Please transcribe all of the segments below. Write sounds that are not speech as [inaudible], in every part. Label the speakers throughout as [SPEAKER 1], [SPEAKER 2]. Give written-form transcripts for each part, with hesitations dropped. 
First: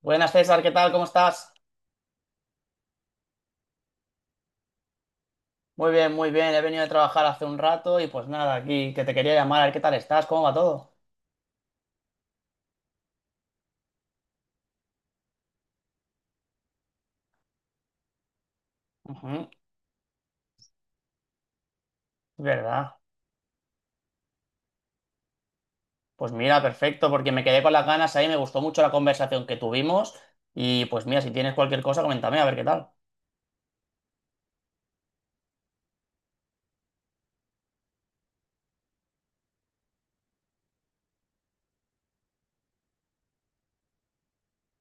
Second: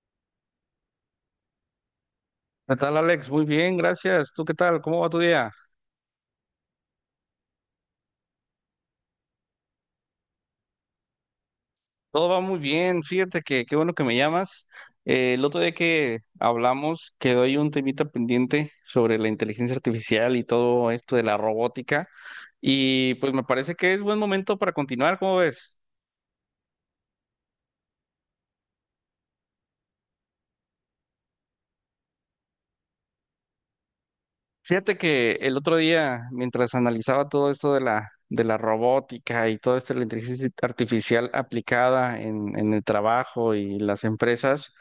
[SPEAKER 1] Buenas César, ¿qué tal? ¿Cómo estás?
[SPEAKER 2] ¿Qué tal, Alex? Muy bien, gracias. ¿Tú qué tal? ¿Cómo va tu día?
[SPEAKER 1] Muy bien, muy bien. He venido de trabajar hace un rato y pues nada, aquí que te quería llamar a ver qué tal estás, cómo va todo.
[SPEAKER 2] Todo va muy bien. Fíjate que qué bueno que me llamas. El otro día que hablamos quedó ahí un temita pendiente sobre la
[SPEAKER 1] Ujú,
[SPEAKER 2] inteligencia artificial y todo esto de la robótica.
[SPEAKER 1] ¿verdad?
[SPEAKER 2] Y pues me parece que es buen momento para continuar. ¿Cómo ves?
[SPEAKER 1] Pues mira, perfecto, porque me quedé con las ganas ahí, me gustó mucho la conversación que tuvimos y pues mira, si tienes cualquier cosa, coméntame a ver qué tal.
[SPEAKER 2] Fíjate que el otro día, mientras analizaba todo esto de la robótica y todo esto de la inteligencia artificial aplicada en el trabajo y las empresas,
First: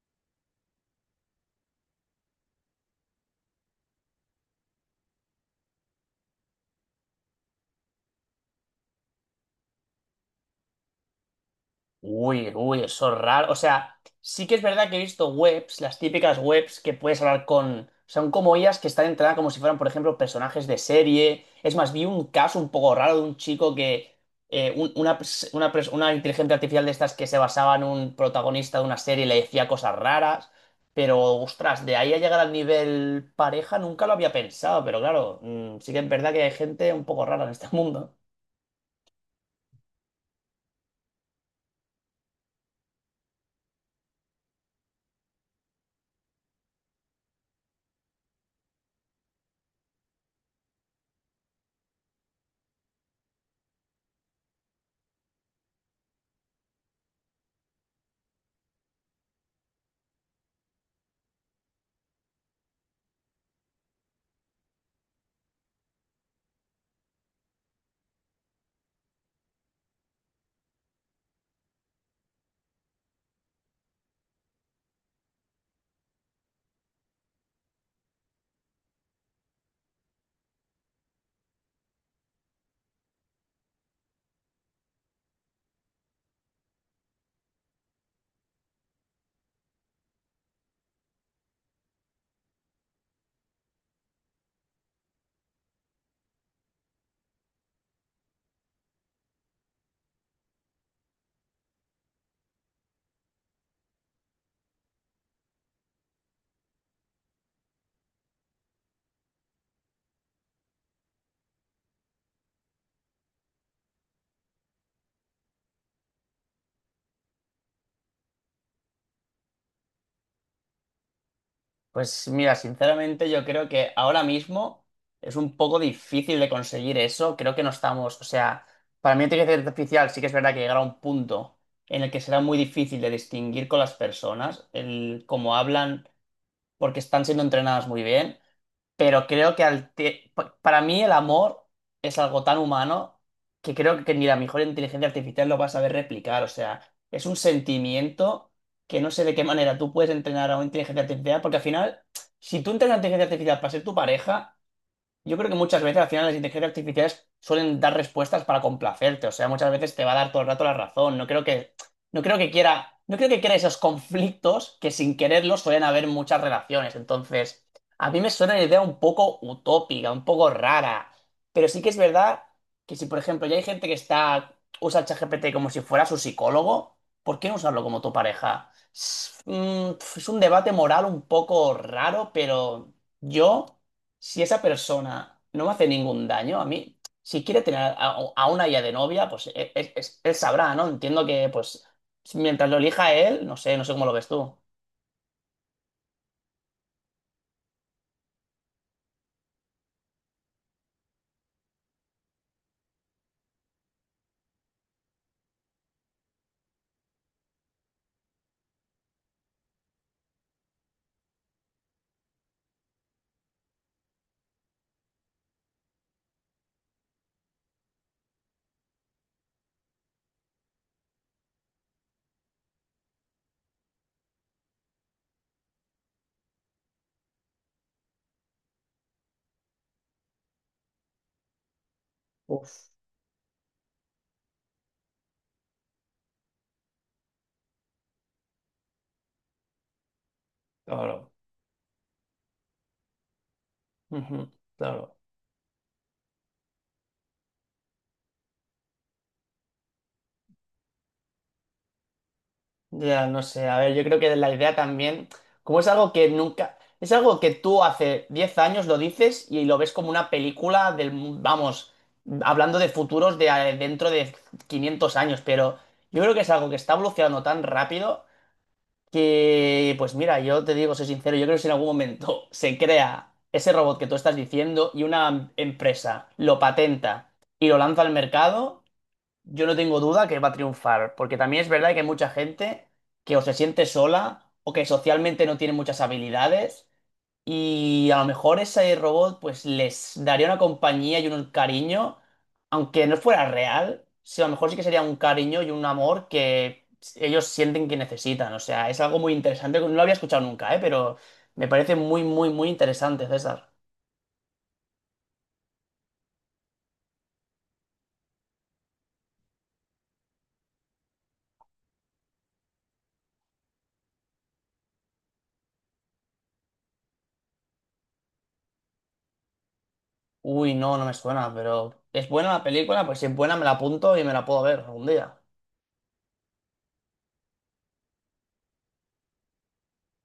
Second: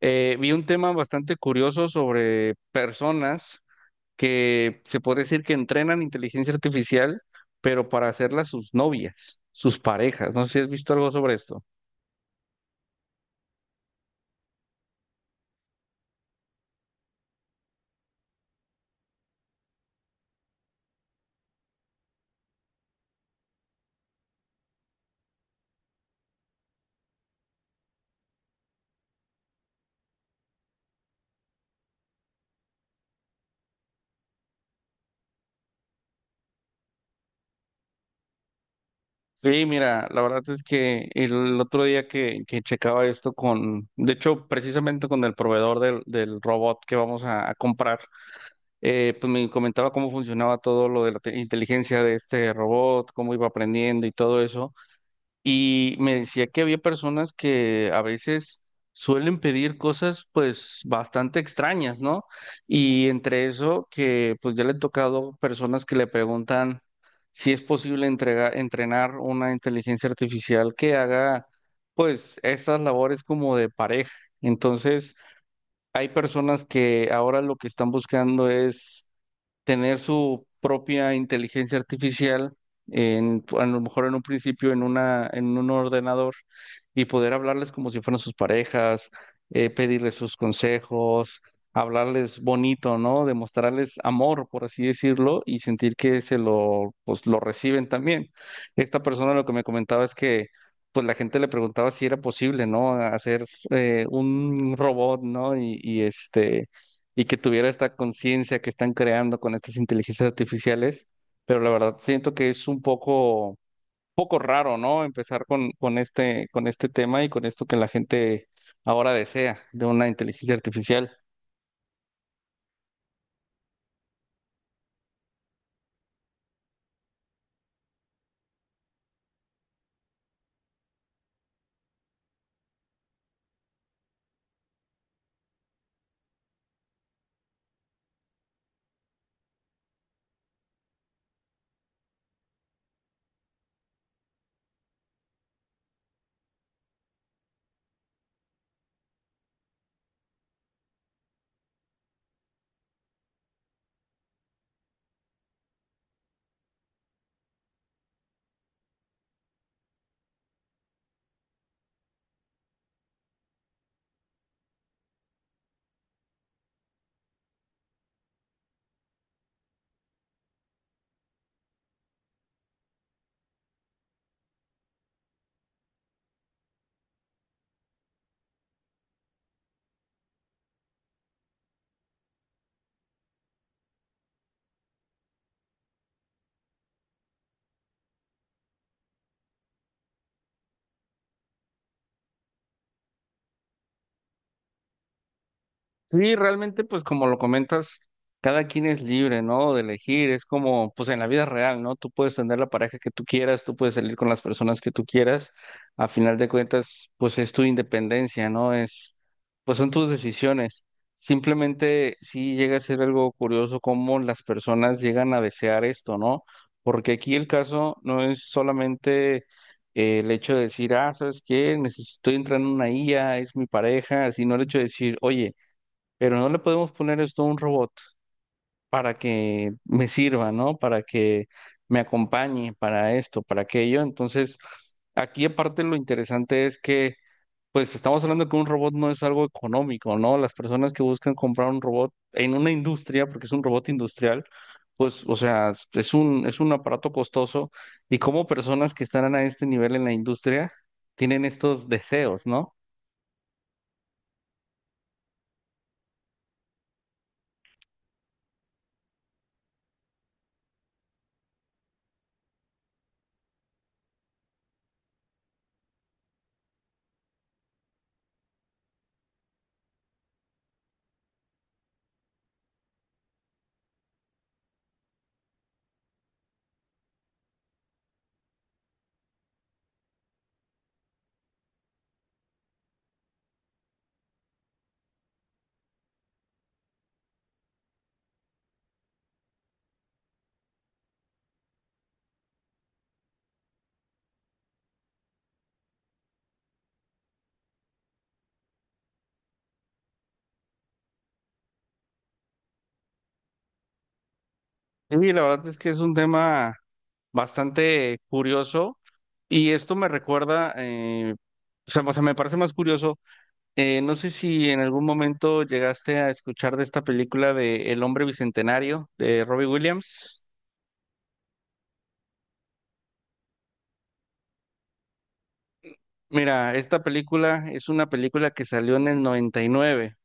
[SPEAKER 2] vi un tema bastante curioso sobre personas que se puede decir que entrenan inteligencia artificial, pero para hacerlas sus novias, sus parejas. No sé si has visto algo sobre esto.
[SPEAKER 1] Uy, uy, eso es raro. O sea, sí que es verdad que he visto webs, las típicas webs que puedes hablar con. Son como ellas que están entradas como si fueran, por ejemplo, personajes de serie. Es más, vi un caso un poco raro de un chico que. Una inteligencia artificial de estas que se basaba en un protagonista de una serie y le decía cosas raras. Pero, ostras, de ahí a llegar al nivel pareja nunca lo había pensado. Pero claro, sí que es verdad que hay gente un poco rara en este [laughs] mundo.
[SPEAKER 2] Sí, mira, la verdad es que el otro día que checaba esto con, de hecho, precisamente con el proveedor del robot que vamos a comprar, pues me comentaba cómo funcionaba todo lo de la inteligencia de este robot, cómo iba aprendiendo y todo eso. Y me decía que había personas que a veces suelen pedir cosas pues bastante extrañas, ¿no? Y entre eso que pues ya le he tocado personas que le preguntan si es posible entrenar una inteligencia artificial que haga pues estas labores como de pareja. Entonces hay personas que ahora lo que están buscando es tener su propia inteligencia artificial en, a lo mejor en un principio en en un ordenador y poder hablarles como si fueran sus parejas, pedirles sus consejos, hablarles bonito, ¿no? Demostrarles amor, por así decirlo, y sentir que se lo, pues, lo reciben también. Esta persona lo que me comentaba es que pues la gente le preguntaba si era posible, ¿no? Hacer un robot, ¿no? Y este, y que tuviera esta conciencia que están creando con estas inteligencias artificiales, pero la verdad siento que es un poco raro, ¿no? Empezar con con este tema y con esto que la gente ahora desea de una inteligencia artificial.
[SPEAKER 1] Pues mira, sinceramente yo creo que ahora mismo es un poco difícil de conseguir eso. Creo que no estamos, o sea, para mí la inteligencia artificial sí que es verdad que llegará a un punto en el que será muy difícil de distinguir con las personas, el cómo hablan, porque están siendo entrenadas muy bien. Pero creo que para mí el amor es algo tan humano que creo que ni la mejor inteligencia artificial lo va a saber replicar. O sea, es un sentimiento que no sé de qué manera tú puedes entrenar a una inteligencia artificial, porque al final, si tú entrenas a una inteligencia artificial para ser tu pareja, yo creo que muchas veces al final las inteligencias artificiales suelen dar respuestas para complacerte, o sea, muchas veces te va a dar todo el rato la razón. No creo que, no creo que quiera, no creo que quiera esos conflictos que sin quererlos suelen haber en muchas relaciones. Entonces, a mí me suena una idea un poco utópica, un poco rara, pero sí que es verdad que si, por ejemplo, ya hay gente que está usa el ChatGPT como si fuera su psicólogo, ¿por qué no usarlo como tu pareja? Es, es un debate moral un poco raro, pero yo si esa persona no me hace ningún daño, a mí, si quiere tener a una ya de novia, pues él, sabrá, ¿no? Entiendo que, pues, mientras lo elija él, no sé, no sé cómo lo ves tú.
[SPEAKER 2] Sí, realmente, pues como lo comentas, cada quien es libre, ¿no? De elegir, es como, pues en la vida real, ¿no? Tú puedes tener la pareja que tú quieras, tú puedes salir con las personas que tú quieras, a final de cuentas, pues es tu independencia, ¿no? Es, pues son tus decisiones. Simplemente sí llega a ser algo curioso cómo las personas llegan a desear esto, ¿no? Porque aquí el caso no es solamente el hecho de decir, ah, ¿sabes qué? Necesito entrar en una IA, es mi pareja, sino el hecho de decir, oye, pero no le podemos poner esto a un robot para que me sirva, ¿no? Para que me acompañe,
[SPEAKER 1] Uf,
[SPEAKER 2] para esto, para aquello. Entonces, aquí aparte lo interesante es que, pues estamos hablando que un robot no es algo económico, ¿no? Las personas que
[SPEAKER 1] claro,
[SPEAKER 2] buscan comprar un robot en una industria, porque es un robot industrial,
[SPEAKER 1] ujú, claro.
[SPEAKER 2] pues, o sea, es un aparato costoso y como personas que están a este nivel en la industria tienen estos deseos, ¿no?
[SPEAKER 1] Ya, no sé, a ver, yo creo que la idea también, como es algo que nunca, es algo que tú hace 10 años lo dices y lo ves como una película vamos, hablando de futuros de dentro de 500 años, pero yo creo que es algo que está evolucionando tan rápido. Que, pues mira, yo te digo, soy sincero, yo creo que si en algún momento [laughs] se crea ese robot que tú estás diciendo y una empresa lo patenta y lo lanza al mercado, yo no tengo duda que va a triunfar, porque también es verdad que hay mucha gente que o se siente sola o que socialmente no tiene muchas habilidades y a lo mejor ese robot pues les daría una compañía y un cariño, aunque no fuera real, sí, a lo mejor sí que sería un cariño y un amor que ellos sienten que necesitan. O sea, es algo muy interesante, no lo había escuchado nunca, ¿eh? Pero me parece muy, muy, muy interesante, César.
[SPEAKER 2] Y la verdad es que es un tema bastante curioso y esto me recuerda, o sea, me parece más curioso, no sé si en algún momento llegaste a escuchar de esta película de El hombre bicentenario de Robbie Williams.
[SPEAKER 1] Uy, no, no me suena, pero ¿es buena la película? Pues si es buena me la apunto y me la puedo ver algún día.
[SPEAKER 2] Mira, esta película es una película que salió en el 99 y nueve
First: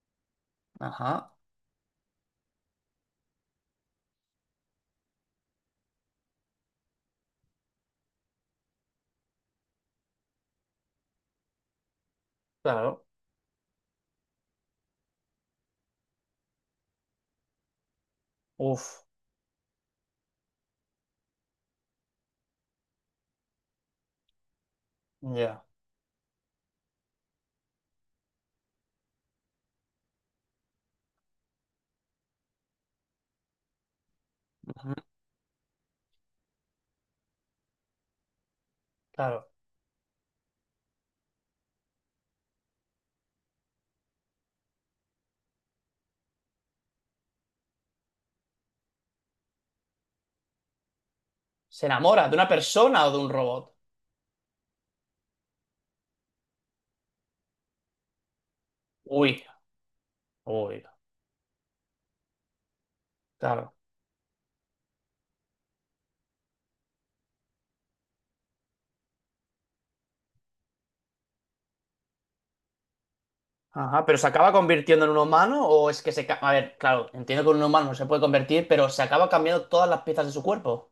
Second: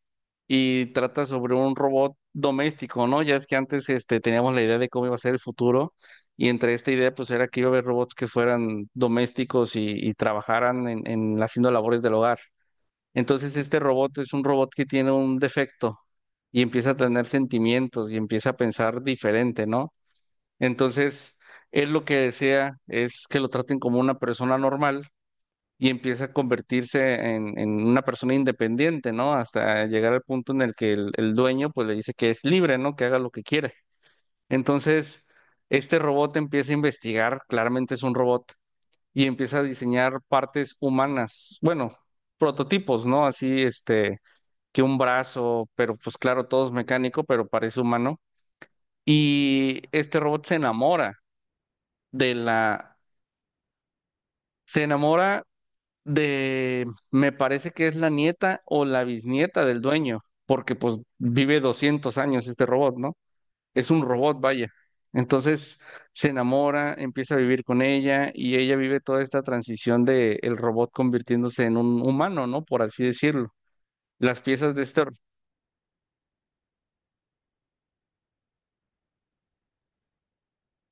[SPEAKER 2] y
[SPEAKER 1] Ajá,
[SPEAKER 2] trata sobre un robot doméstico, ¿no? Ya es que antes este, teníamos la idea de cómo iba a ser el futuro y entre esta idea pues era que iba a haber robots que fueran domésticos y trabajaran en haciendo labores del hogar.
[SPEAKER 1] claro.
[SPEAKER 2] Entonces este robot es un robot que tiene un defecto y empieza a tener sentimientos y empieza a pensar
[SPEAKER 1] Uf,
[SPEAKER 2] diferente, ¿no? Entonces, él lo que desea es que lo traten como una persona normal
[SPEAKER 1] ya.
[SPEAKER 2] y empieza a convertirse en una persona independiente, ¿no? Hasta llegar al punto en el que el dueño pues le dice que es libre, ¿no? Que haga lo que quiere.
[SPEAKER 1] Ujú,
[SPEAKER 2] Entonces, este robot empieza a investigar, claramente es un robot, y
[SPEAKER 1] claro.
[SPEAKER 2] empieza a diseñar partes humanas, bueno, prototipos, ¿no? Así, este que un brazo, pero pues claro, todo es mecánico, pero parece humano. Y este robot se enamora
[SPEAKER 1] ¿Se enamora
[SPEAKER 2] de
[SPEAKER 1] de una persona o de un robot?
[SPEAKER 2] se enamora de, me parece que es la nieta o la
[SPEAKER 1] Uy,
[SPEAKER 2] bisnieta del dueño, porque
[SPEAKER 1] uy,
[SPEAKER 2] pues vive 200 años este robot, ¿no?
[SPEAKER 1] claro.
[SPEAKER 2] Es un robot, vaya. Entonces se enamora, empieza a vivir con ella y ella vive toda esta transición de el robot convirtiéndose en un humano, ¿no? Por así decirlo.
[SPEAKER 1] Ajá, pero ¿se
[SPEAKER 2] Las
[SPEAKER 1] acaba
[SPEAKER 2] piezas de
[SPEAKER 1] convirtiendo
[SPEAKER 2] este,
[SPEAKER 1] en un humano o es que se. A ver, claro, entiendo que un humano no se puede convertir, pero se acaba cambiando todas las piezas de su cuerpo.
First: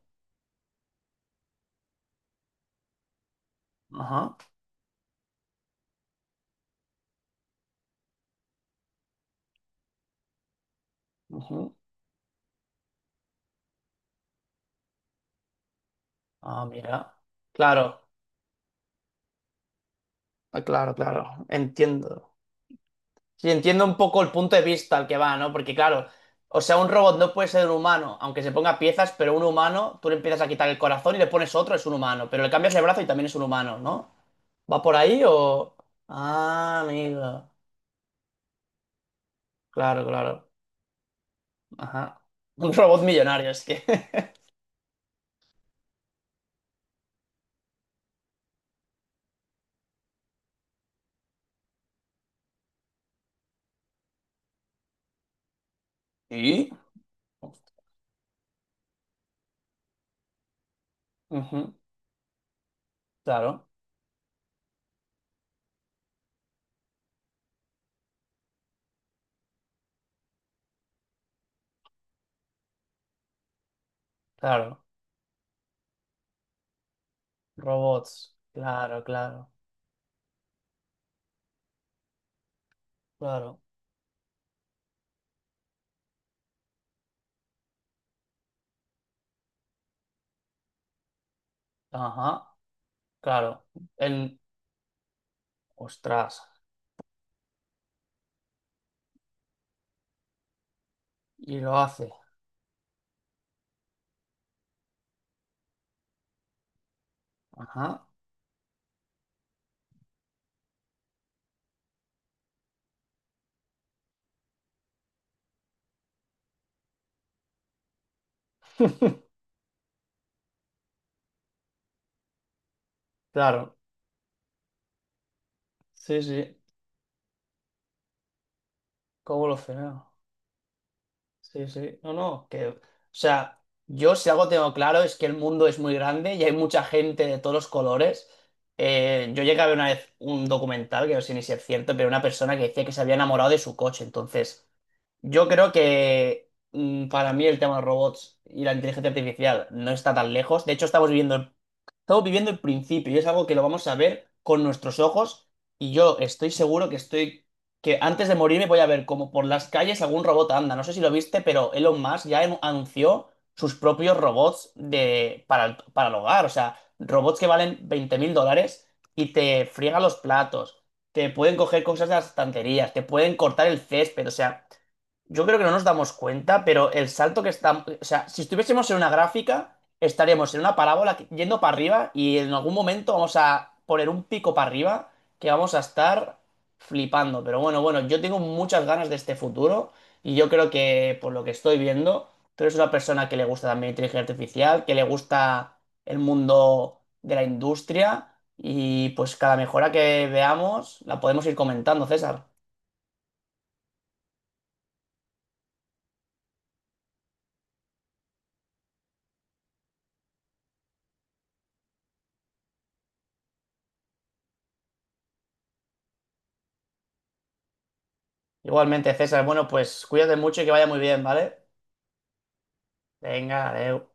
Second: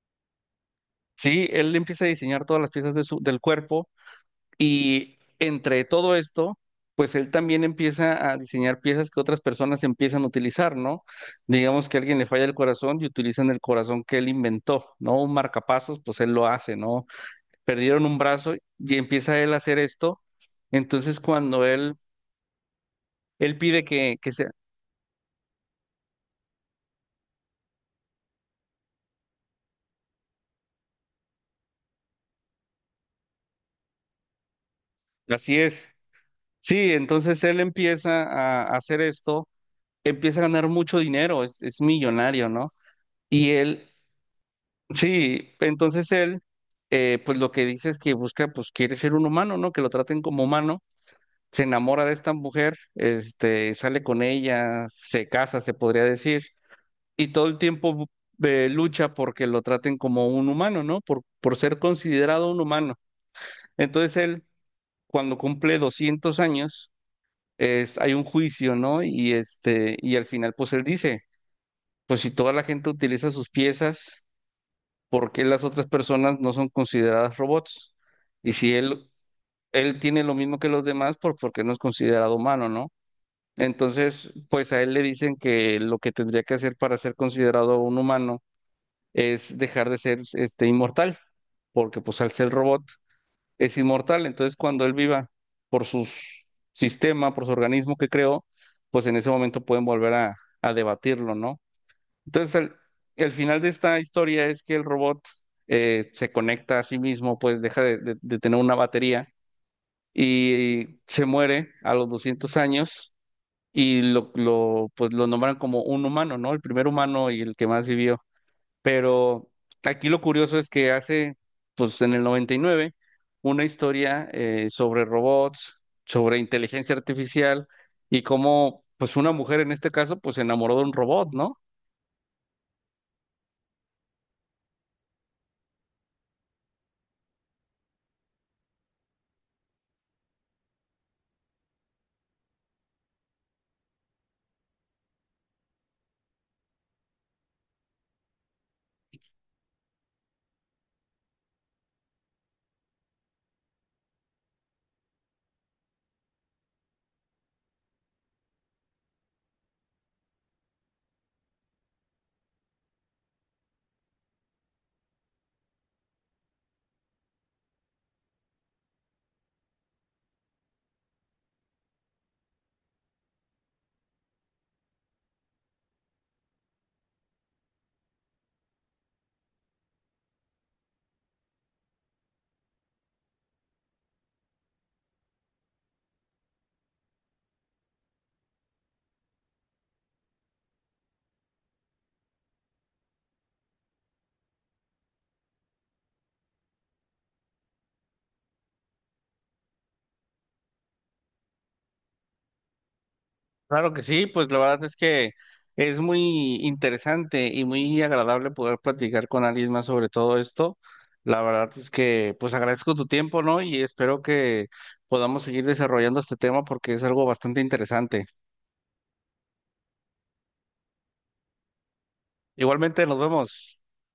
[SPEAKER 2] sí, él empieza a diseñar todas las piezas de su, del cuerpo.
[SPEAKER 1] Ajá.
[SPEAKER 2] Y entre todo esto, pues él también empieza a diseñar piezas que otras personas empiezan a utilizar, ¿no?
[SPEAKER 1] Ujú.
[SPEAKER 2] Digamos que a alguien le falla el corazón y utilizan el corazón que él inventó, ¿no? Un marcapasos, pues él lo
[SPEAKER 1] Ah,
[SPEAKER 2] hace, ¿no?
[SPEAKER 1] mira.
[SPEAKER 2] Perdieron
[SPEAKER 1] Claro,
[SPEAKER 2] un brazo y empieza él a hacer esto.
[SPEAKER 1] ah, claro,
[SPEAKER 2] Entonces
[SPEAKER 1] claro.
[SPEAKER 2] cuando él,
[SPEAKER 1] Entiendo. Sí,
[SPEAKER 2] él pide
[SPEAKER 1] entiendo un poco el
[SPEAKER 2] que sea,
[SPEAKER 1] punto de vista al que va, ¿no? Porque claro, o sea, un robot no puede ser un humano, aunque se ponga piezas, pero un humano, tú le empiezas a quitar el corazón y le pones otro, es un humano, pero le cambias el brazo y también es un humano, ¿no? ¿Va por ahí
[SPEAKER 2] así es.
[SPEAKER 1] o? Ah,
[SPEAKER 2] Sí, entonces
[SPEAKER 1] amigo.
[SPEAKER 2] él empieza a hacer esto,
[SPEAKER 1] Claro,
[SPEAKER 2] empieza a
[SPEAKER 1] claro.
[SPEAKER 2] ganar mucho dinero, es
[SPEAKER 1] Ajá.
[SPEAKER 2] millonario, ¿no?
[SPEAKER 1] Un robot millonario,
[SPEAKER 2] Y
[SPEAKER 1] es que.
[SPEAKER 2] él,
[SPEAKER 1] [laughs]
[SPEAKER 2] sí, entonces él, pues lo que dice es que busca, pues quiere ser un humano, ¿no? Que lo traten como humano, se enamora de esta mujer, este, sale con ella, se casa, se podría decir,
[SPEAKER 1] ¿Y?
[SPEAKER 2] y todo el tiempo lucha porque lo traten como un humano, ¿no? Por
[SPEAKER 1] Ujú,
[SPEAKER 2] ser considerado un humano.
[SPEAKER 1] claro,
[SPEAKER 2] Entonces él, cuando cumple 200 años, es, hay un juicio, ¿no? Y este, y al final, pues él dice, pues si toda la gente utiliza sus piezas,
[SPEAKER 1] claro.
[SPEAKER 2] por qué las otras personas no son consideradas robots.
[SPEAKER 1] Robots.
[SPEAKER 2] Y si
[SPEAKER 1] Claro,
[SPEAKER 2] él,
[SPEAKER 1] claro,
[SPEAKER 2] él tiene lo mismo que los demás, por qué no es considerado humano, ¿no?
[SPEAKER 1] claro.
[SPEAKER 2] Entonces, pues a él le dicen que lo que tendría que hacer para ser considerado un humano es dejar de ser este inmortal, porque pues al
[SPEAKER 1] Ajá,
[SPEAKER 2] ser robot
[SPEAKER 1] claro.
[SPEAKER 2] es inmortal.
[SPEAKER 1] El.
[SPEAKER 2] Entonces, cuando él viva por su
[SPEAKER 1] Ostras.
[SPEAKER 2] sistema, por su organismo que creó, pues en ese momento pueden volver a debatirlo,
[SPEAKER 1] Y
[SPEAKER 2] ¿no?
[SPEAKER 1] lo hace.
[SPEAKER 2] Entonces, el final de esta historia es que el robot se conecta a sí mismo, pues deja
[SPEAKER 1] Ajá.
[SPEAKER 2] de tener una batería y se muere a los 200 años y pues lo nombran como un humano, ¿no? El primer humano y el que más vivió. Pero aquí lo curioso es que hace, pues en el 99, una
[SPEAKER 1] Claro.
[SPEAKER 2] historia sobre robots,
[SPEAKER 1] Sí,
[SPEAKER 2] sobre
[SPEAKER 1] sí.
[SPEAKER 2] inteligencia artificial y cómo, pues una
[SPEAKER 1] ¿Cómo lo
[SPEAKER 2] mujer en este
[SPEAKER 1] freno?
[SPEAKER 2] caso, pues se enamoró de un robot, ¿no?
[SPEAKER 1] Sí, sí. No, no, que. O sea, yo si algo tengo claro es que el mundo es muy grande y hay mucha gente de todos los colores. Yo llegué a ver una vez un documental, que no sé ni si es cierto, pero una persona que decía que se había enamorado de su coche. Entonces, yo creo que para mí el tema de los robots y la inteligencia artificial no está tan lejos. De hecho, Estamos viviendo el principio y es algo que lo vamos a ver con nuestros ojos y yo estoy seguro que que antes de morirme voy a ver como por las calles algún robot anda. No sé si lo viste, pero Elon Musk ya anunció sus propios robots para el hogar. O sea, robots que valen $20.000 y te friegan los platos, te pueden coger cosas de las estanterías, te pueden cortar el césped. O sea, yo creo que no nos damos cuenta, pero el salto que está. O sea, si estuviésemos en una gráfica estaríamos en una parábola yendo para arriba y en algún momento vamos a poner un pico para arriba que vamos a estar flipando. Pero bueno, bueno, yo tengo muchas ganas de este futuro y yo creo que por lo que estoy viendo, tú eres una persona que le gusta también la inteligencia artificial, que le gusta el mundo de la industria y pues cada mejora que veamos la podemos ir comentando, César.
[SPEAKER 2] Claro que sí, pues la verdad es que es muy interesante y muy agradable poder platicar con alguien más sobre todo esto. La verdad es que pues agradezco tu tiempo, ¿no? Y espero que podamos seguir desarrollando este tema porque es algo bastante interesante.
[SPEAKER 1] Igualmente, César, bueno, pues cuídate mucho y que vaya muy bien, ¿vale?
[SPEAKER 2] Igualmente, nos
[SPEAKER 1] Venga,
[SPEAKER 2] vemos.
[SPEAKER 1] adeu.